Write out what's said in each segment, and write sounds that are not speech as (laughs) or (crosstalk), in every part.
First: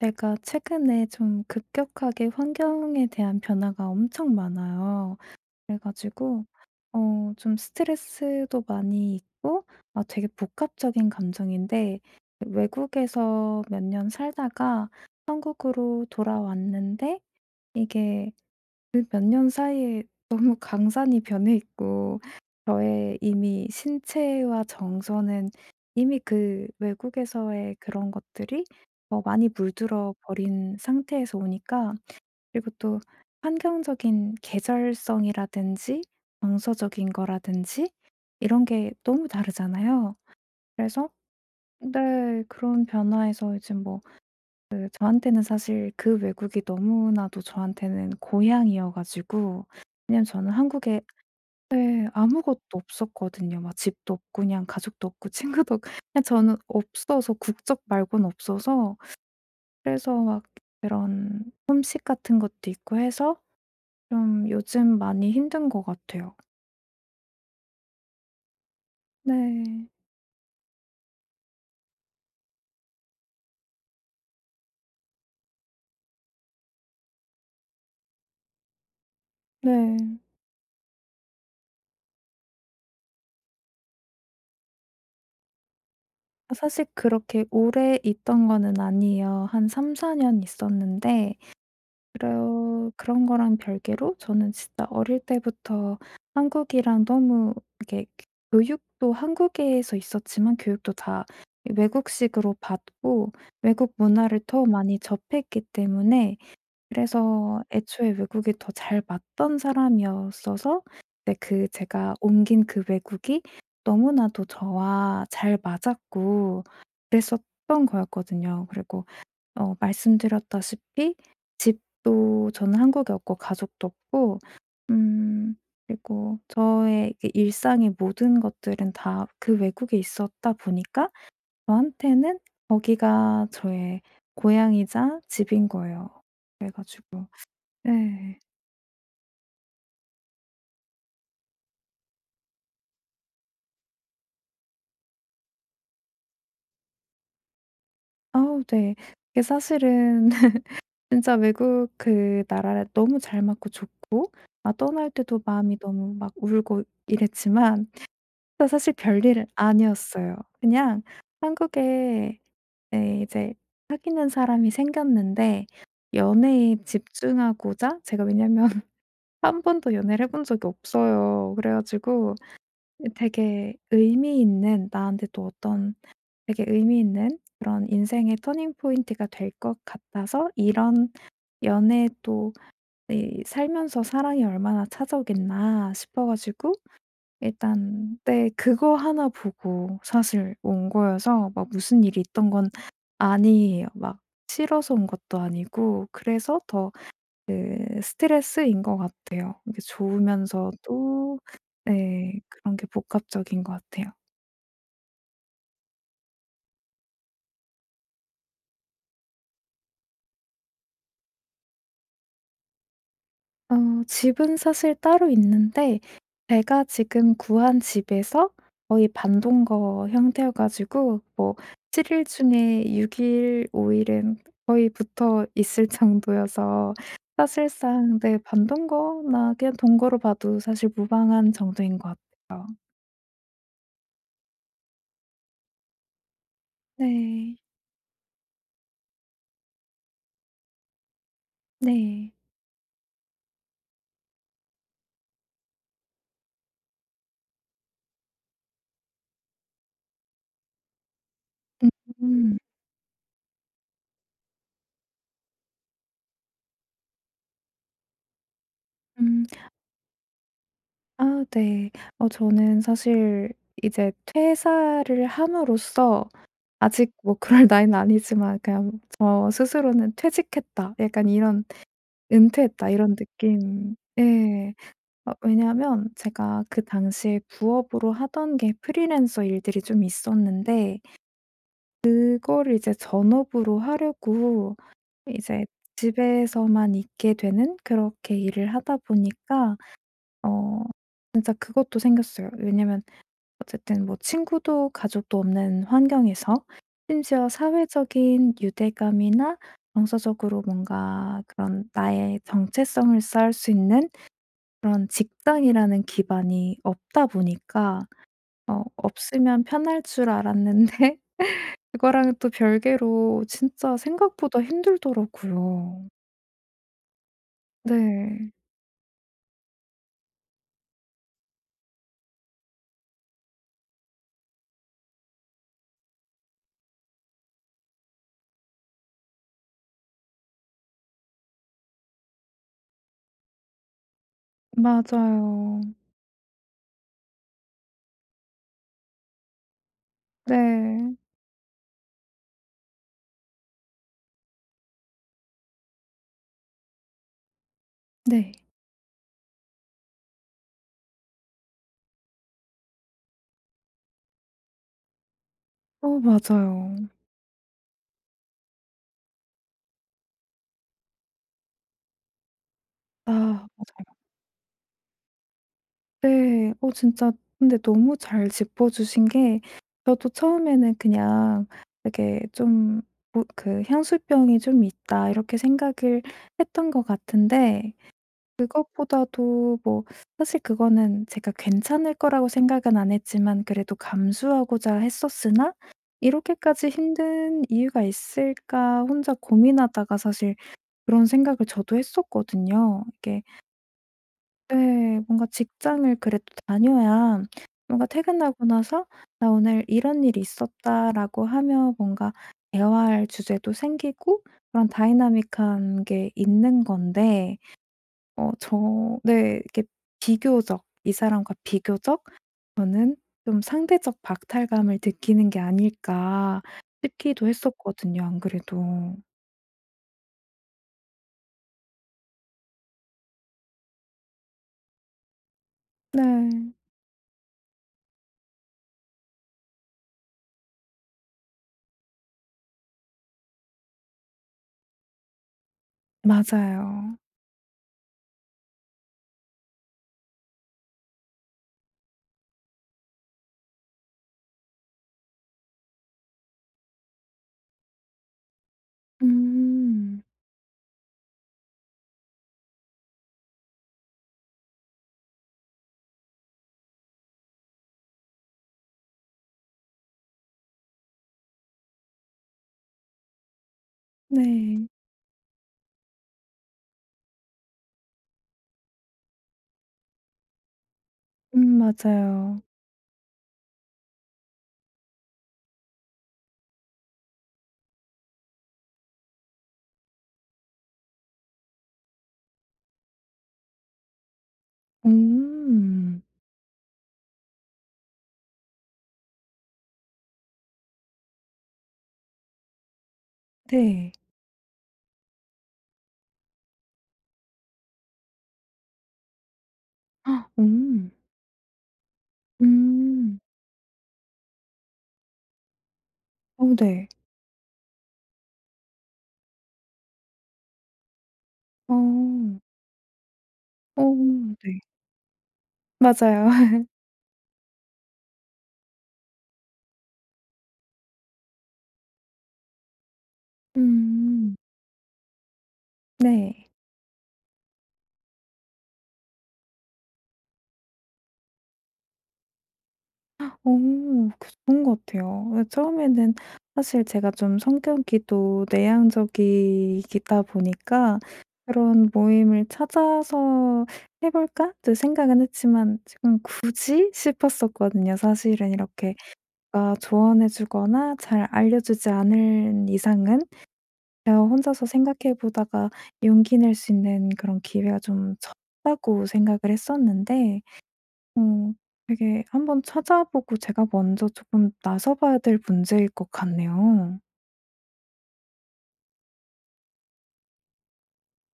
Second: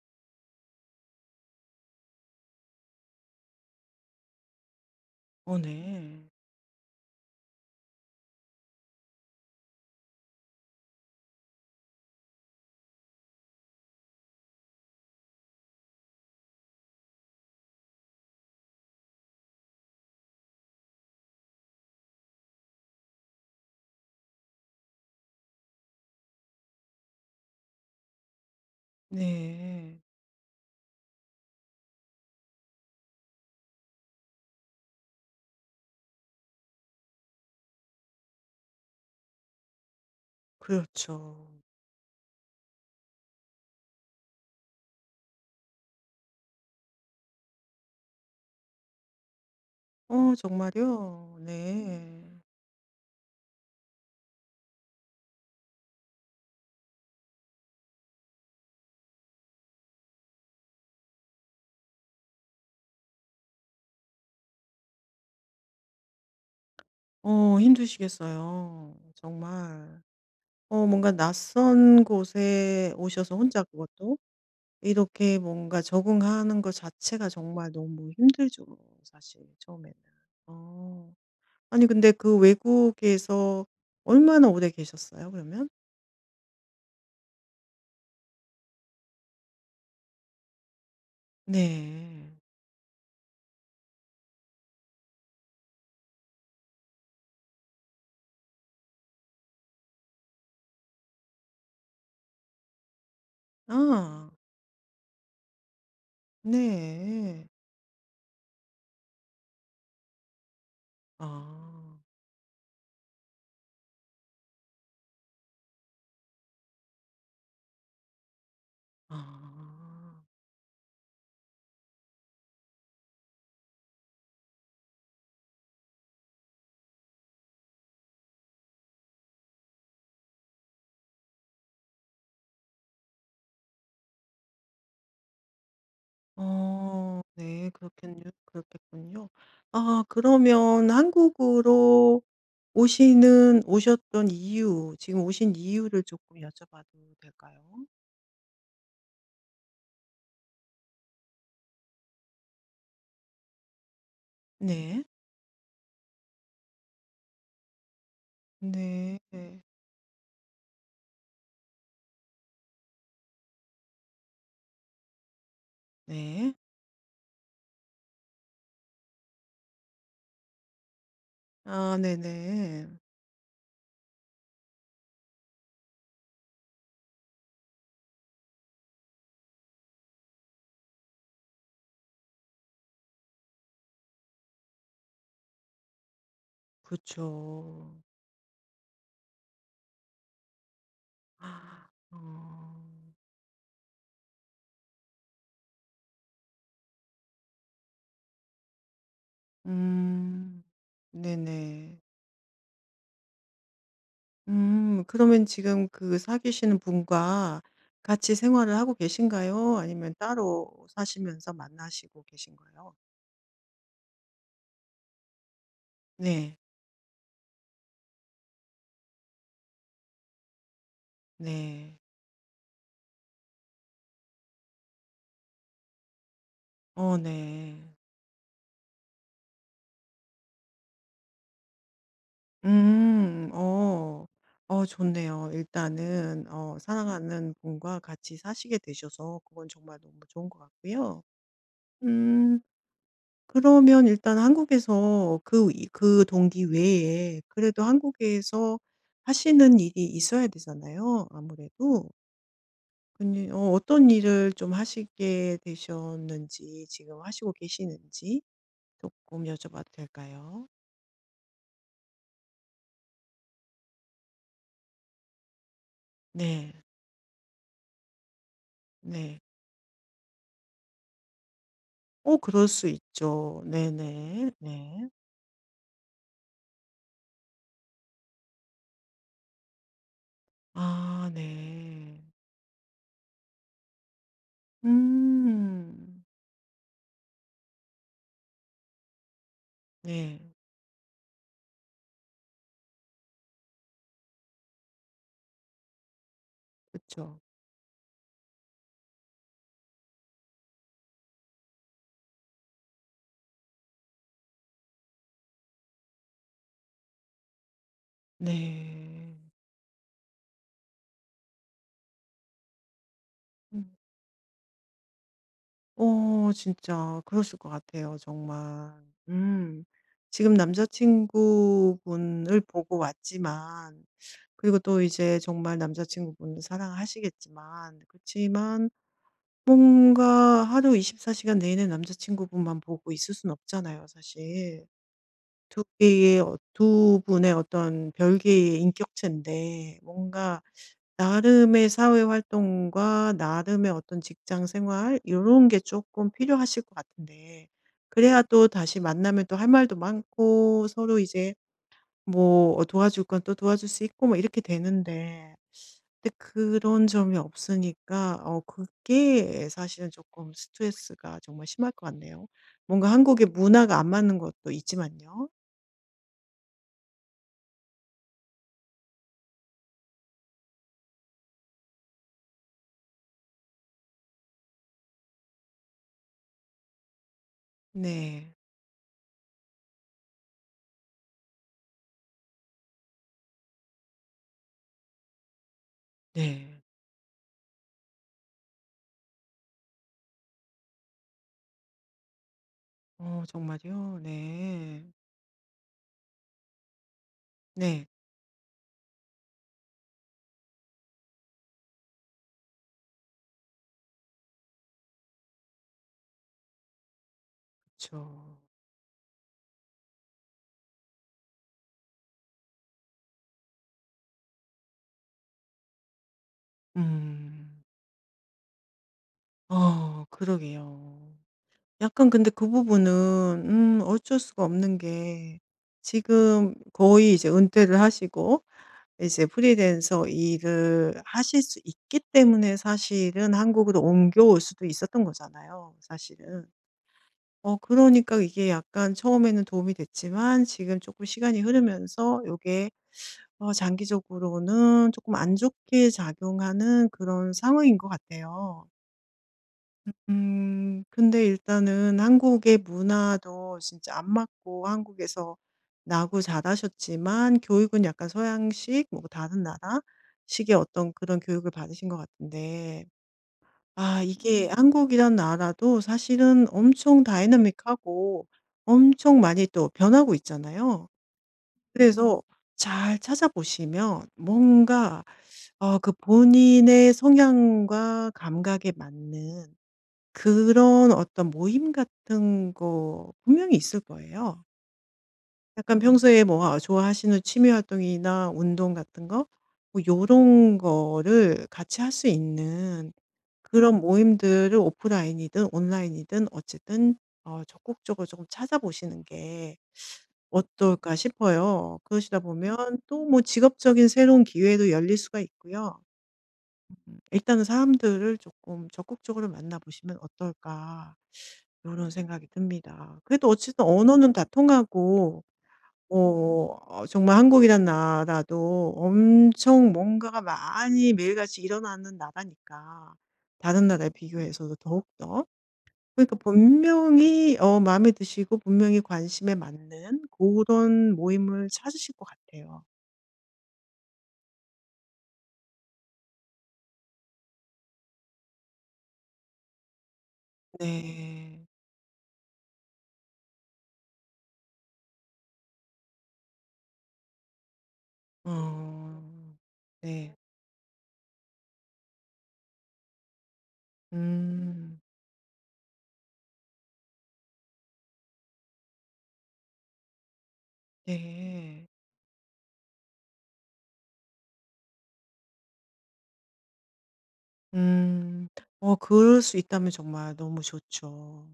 제가 최근에 좀 급격하게 환경에 대한 변화가 엄청 많아요. 어 네. 그래가지고 좀 스트레스도 많이 있고, 아, 되게 복합적인 감정인데, 외국에서 몇 년 살다가 한국으로 돌아왔는데, 이게 그 몇 년 사이에 너무 강산이 변해 있고, 저의 이미 신체와 정서는 이미 그 외국에서의 그런 것들이 많이 네. 물들어 버린 상태에서 오니까. 그리고 또 환경적인 계절성이라든지, 정서적인 거라든지, 이런 게 너무 다르잖아요. 그래서 그렇죠. 네, 그런 변화에서 이제 뭐 그 저한테는 사실 그 외국이 너무나도 저한테는 고향이어 가지고. 왜냐면 어 저는 정말요? 한국에, 네, 네. 아무것도 없었거든요. 막 집도 없고 그냥 가족도 없고 (laughs) 친구도 없 그냥 저는 없어서, 국적 말고는 없어서. 그래서 막 그런 h 식 같은 것도 있고 해서 좀 요즘 많이 힘든 것 같아요. 어 힘드시겠어요. 네. 정말. 어 뭔가 낯선 곳에 오셔서 혼자 그것도 이렇게 뭔가 적응하는 것 자체가 정말 너무 힘들죠 사실 처음에는. 네. 어. 아니 근데 그 외국에서 얼마나 오래 계셨어요 그러면? 사실 그렇게 오래 있던 거는 아니에요. 한 3-4년 있었는데 네. 그러 그런 거랑 별개로 저는 진짜 어릴 때부터 한국이랑 너무 이렇게, 교육도 한국에서 있었지만 교육도 다 외국식으로 받고 외국 아. 문화를 더 많이 접했기 때문에, 네. 그래서 애초에 외국이 더 잘 맞던 사람이었어서. 근데 그 아. 제가 옮긴 그 외국이 너무나도 저와 잘 맞았고 그랬었던 거였거든요. 그리고 아. 말씀드렸다시피 집도 저는 한국에 없고 가족도 없고 음 그리고 저의 그 일상의 모든 것들은 다 그 외국에 있었다 보니까 저한테는 거기가 저의 고향이자 집인 거예요. 그래 어 가지고 네. 그렇겠네요. 네. 그렇겠군요. 아 그러면 한국으로 오시는 오셨던 이유 지금 오신 이유를 조금 여쭤봐도 될까요? 아우 네. 그게 사실은 (laughs) 진짜 외국 그 나라에 너무 잘 맞고 좋고, 아 네. 떠날 때도 마음이 너무 막 울고 이랬지만 저 사실 네. 별일은 아니었어요. 그냥 한국에, 네, 이제 사귀는 사람이 생겼는데, 네. 연애에 집중하고자. 제가 왜냐면 (laughs) 한 번도 연애를 해본 적이 없어요. 그래 아 가지고 네네. 되게 의미 있는, 나한테 또 어떤 되게 의미 있는 그런 인생의 터닝 포인트가 될 것 같아서, 이런 연애 또 이, '살면서 사랑이 얼마나 찾아오겠나.' 싶어 가지고 그쵸. 일단 네 그거 하나 보고 사실 온 거여서, 막 무슨 일이 있던 건 어. 아니에요. 막 싫어서 온 것도 아니고 그래서 더 그 스트레스인 것 같아요. 이게 음. 좋으면서도. 네네. 네, 그런 게 복합적인 것 같아요. 음. 그러면 지금 그 사귀시는 분과 같이 생활을 하고 계신가요? 아니면 따로 사시면서 만나시고 계신가요? 어 집은 사실 따로 있는데 네. 제가 지금 구한 집에서 거의 반동거 형태여 가지고 뭐 네. 7일 일 중에 6일 일, 5일 일은 거의 붙어 있을 정도여서 어 네. 사실상 네 반동거나 그냥 동거로 봐도 사실 무방한 정도인 것 같아요. 음. 어. 어 좋네요. 일단은 어 사랑하는 네. 분과 같이 사시게 되셔서 그건 정말 너무 좋은 것 같고요. 네. 음. 그러면 일단 한국에서 그 이 그 동기 외에 그래도 한국에서 하시는 일이 있어야 되잖아요, 아무래도. 음. 근데 어, 어떤 일을 좀 하시게 되셨는지, 지금 하시고 계시는지 음. 조금 여쭤봐도 될까요? 아 네. 저는 사실 이제 퇴사를 함으로써, 네, 아직 뭐 그럴 (laughs) 나이는 아니지만 그냥 네. 저 스스로는 '퇴직했다.' 약간 이런 어, 그럴 수 '은퇴했다.' 이런 있죠. 느낌, 네네, 예. 네. 왜냐하면 제가 그 당시에 부업으로 하던 게 프리랜서 일들이 좀 있었는데, 아, 네. 그거를 이제 전업으로 하려고 이제 음, 집에서만 있게 되는, 그렇게 일을 하다 보니까 네. 어 진짜 그것도 생겼어요. 왜냐하면 어쨌든 뭐 친구도 가족도 없는 환경에서 그쵸. 심지어 사회적인 유대감이나 정서적으로 뭔가 그런 나의 정체성을 쌓을 수 있는 그런 직장이라는 기반이 없다 보니까 네. 없으면 편할 줄 알았는데 (laughs) 그거랑은 또 별개로 진짜 음. 생각보다 힘들더라고요. 어 진짜 그러실 것 같아요 네. 정말. 음. 지금 남자친구분을 보고 왔지만 그리고 또 이제 정말 남자친구분을 사랑하시겠지만 그렇지만 뭔가 하루 24시간 시간 내내 남자친구분만 보고 있을 순 없잖아요 사실. 맞아요. 두 개의 어 두 분의 어떤 별개의 인격체인데 뭔가 네. 나름의 사회 활동과 나름의 어떤 직장 생활 요런 게 조금 필요하실 것 같은데 그래야 네. 또 다시 만나면 또 할 말도 많고 서로 이제 뭐 어 도와줄 건 또 도와줄 수 있고 뭐 이렇게 되는데 근데 맞아요. 그런 점이 없으니까 어 그게 사실은 조금 스트레스가 정말 심할 것 같네요. 뭔가 아 한국의 문화가 안 맞아요. 맞는 것도 있지만요. 네. 진짜, 근데 너무 잘 짚어 주신 게, 저도 처음에는 그냥 되게 좀 뭐 그 '향수병이 좀 있다.' 이렇게 생각을 했던 것 같은데, 네. 그것보다도 뭐 사실 그거는 제가 괜찮을 거라고 생각은 안 했지만 그래도 감수하고자 했었으나 네. '이렇게까지 힘든 이유가 있을까?' 혼자 고민하다가 사실 그런 생각을 저도 했었거든요. 이게 어 정말요? 네. 네. 뭔가 직장을 그래도 다녀야 뭔가 네. 퇴근하고 나서 "나 오늘 이런 일이 있었다."라고 하며 뭔가 대화할 주제도 생기고 그런 다이나믹한 게 있는 건데 그죠 저 네 이렇게 비교적, 이 사람과 비교적 저는 좀 상대적 박탈감을 느끼는 게 아닐까 싶기도 음. 했었거든요 안 그래도. 어 그러게요. 약간 근데 그 부분은 어쩔 수가 없는 게 네. 지금 거의 이제 은퇴를 하시고 이제 프리랜서 일을 하실 수 있기 때문에 사실은 한국으로 옮겨올 수도 있었던 거잖아요, 사실은. 맞아요. 어 그러니까 이게 약간 처음에는 도움이 됐지만 지금 조금 시간이 흐르면서 요게 어 장기적으로는 조금 안 좋게 작용하는 그런 상황인 것 같아요. 음. 근데 일단은 한국의 문화도 진짜 안 맞고 한국에서 나고 자라셨지만 교육은 약간 서양식 뭐 다른 나라식의 어떤 그런 교육을 받으신 것 같은데 아 이게 네. 한국이란 나라도 사실은 엄청 다이나믹하고 엄청 많이 또 변하고 있잖아요. 음. 그래서 맞아요. 잘 찾아보시면 뭔가 어 그 본인의 성향과 감각에 맞는 그런 어떤 모임 같은 거 분명히 있을 거예요. 약간 음. 평소에 뭐 아 좋아하시는 취미 활동이나 운동 같은 거 뭐 요런 거를 같이 할 수 있는 그런 네. 모임들을 오프라인이든 온라인이든 어쨌든 어 적극적으로 조금 찾아보시는 게 아 어떨까 싶어요. 그러시다 보면 또 음. 뭐 직업적인 새로운 기회도 열릴 수가 있고요. 어 네. 일단은 '사람들을 조금 적극적으로 만나 보시면 어떨까.' 요런 생각이 어. 듭니다. 그래도 어쨌든 어 언어는 다 네. 통하고 맞아요. 뭐 (laughs) 어 어, 정말 한국이란 나라도 엄청 뭔가가 많이 매일같이 일어나는 나라니까 다른 나라에 음. 비교해서도 더욱더. 그러니까 네. 분명히 어 마음에 드시고 분명히 관심에 맞는 그런 모임을 찾으실 것 같아요. 어 그 좋은 것 같아요. 예, 처음에는 사실 제가 좀 성격이 또 내향적이기다 보니까 네. 그런 모임을 '찾아서 해 볼까?' 또 생각은 했지만 지금 '굳이?' (laughs) 싶었었거든요 사실은. 이렇게 어. 누가 네. 조언해 주거나 잘 알려 주지 않은 이상은. 제가 혼자서 음. 생각해 보다가 용기 낼 수 있는 그런 기회가 좀 적다고 생각을 했었는데 어 네. 되게 한번 찾아보고 제가 먼저 조금 나서 봐야 될 문제일 것 같네요. 음. 어 그럴 수 있다면 정말 너무 좋죠.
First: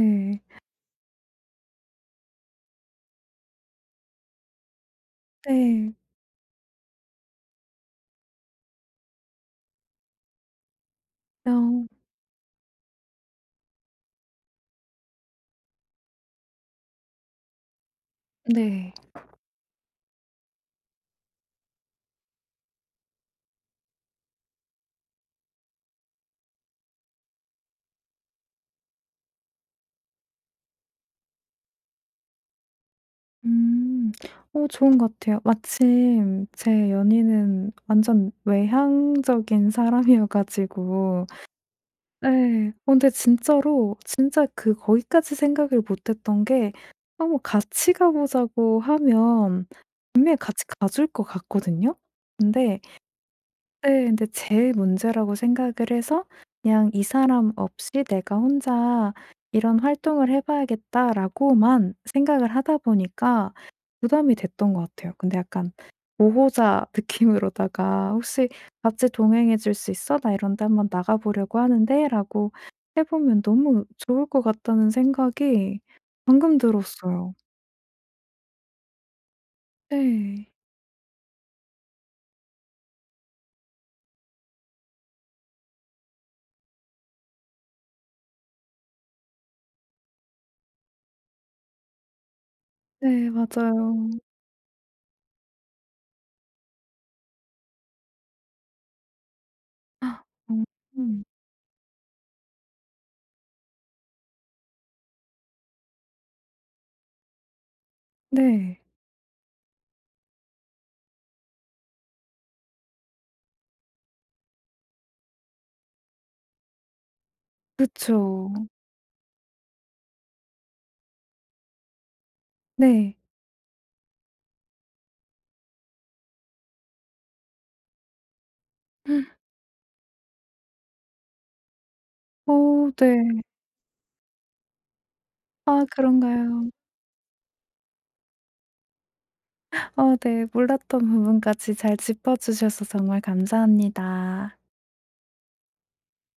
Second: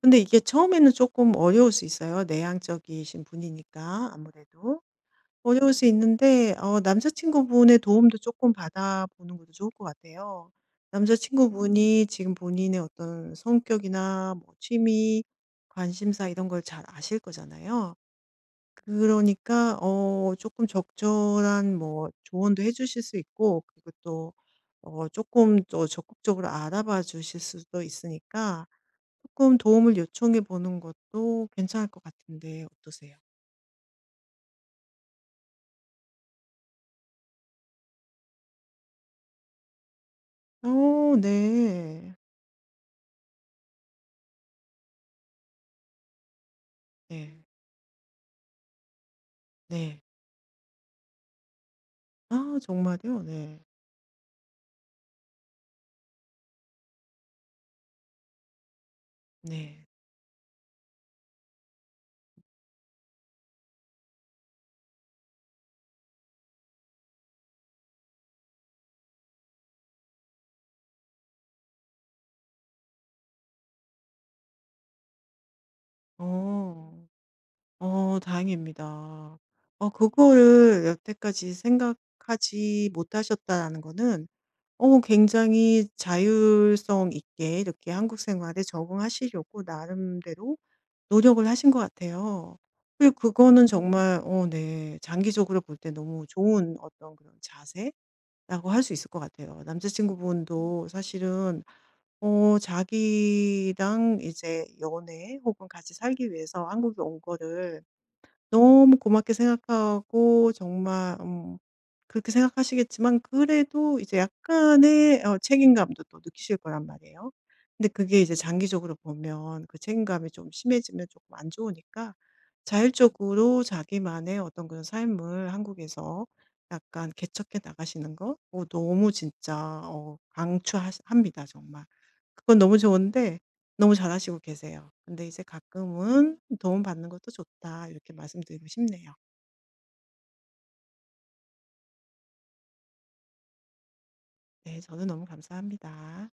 근데 이게 처음에는 조금 어려울 수 있어요. 내향적이신 분이니까 아무래도. 어려울 수 네. 있는데 어 남자 친구분의 도움도 조금 받아 보는 것도 좋을 것 같아요. 남자 어 친구분이 지금 본인의 어떤 성격이나 뭐 취미, 관심사 이런 걸 잘 아실 거잖아요. 네. 그러니까 어금 적절한 뭐 조언도 해 주실 수 있고 그리고 또 어쪼 적극적으로 알아봐 주실 수도 있으니까 조금 도움을 요청해 보는 것도 괜찮을 것 같은데 어떠세요? 음. 좋은 것 같아요. 마침 제 연인은 완전 외향적인 사람이어 어 가지고 네. 네, 근데 진짜로 진짜 그 거기까지 생각을 못 했던 게, 아, 뭐 네. 같이 가 보자고 하면 네. 분명히 같이 가줄 것 같거든요. 아 근데 정말요? 네. 네. 근데 제 문제라고 생각을 해서 그냥 '이 사람 없이 내가 혼자 이런 네. 활동을 해 봐야겠다.'라고만 생각을 하다 보니까 부담이 됐던 것 같아요. 근데 약간 보호자 (laughs) 느낌으로다가 "혹시 같이 동행해 줄 수 있어? 나 이런데 한번 나가 보려고 하는데."라고 해 보면 너무 좋을 것 같다는 생각이 방금 어. 들었어요. 어 다행입니다. 어 네. 그거를 여태까지 생각하지 못하셨다는 거는 어 굉장히 자율성 있게 이렇게 한국 생활에 적응하시려고 나름대로 노력을 하신 것 같아요. 그리고 네 그거는 맞아요. 정말 어 네 장기적으로 볼 때 너무 좋은 어떤 그런 자세라고 할 수 있을 것 같아요. 아, 남자친구분도 음. 사실은 어 자기랑 이제 연애 혹은 같이 살기 위해서 한국에 온 거를 네. 너무 고맙게 생각하고 정말 그렇게 생각하시겠지만 그래도 이제 약간의 어 책임감도 또 느끼실 거란 말이에요. 근데 그게 이제 그쵸. 장기적으로 보면 그 책임감이 좀 심해지면 조금 안 좋으니까 네. 자율적으로 자기만의 어떤 그런 삶을 한국에서 약간 개척해 나가시는 거 어 너무 진짜 강추 합니다 정말. 그건 너무 오 좋은데 네. 너무 잘하시고 계세요. 근데 이제 아 가끔은 그런가요? 도움받는 것도 좋다. 이렇게 말씀드리고 싶네요. 어 네. 몰랐던 부분까지 잘 짚어 주셔서 정말 감사합니다. 네, 저는 너무 감사합니다.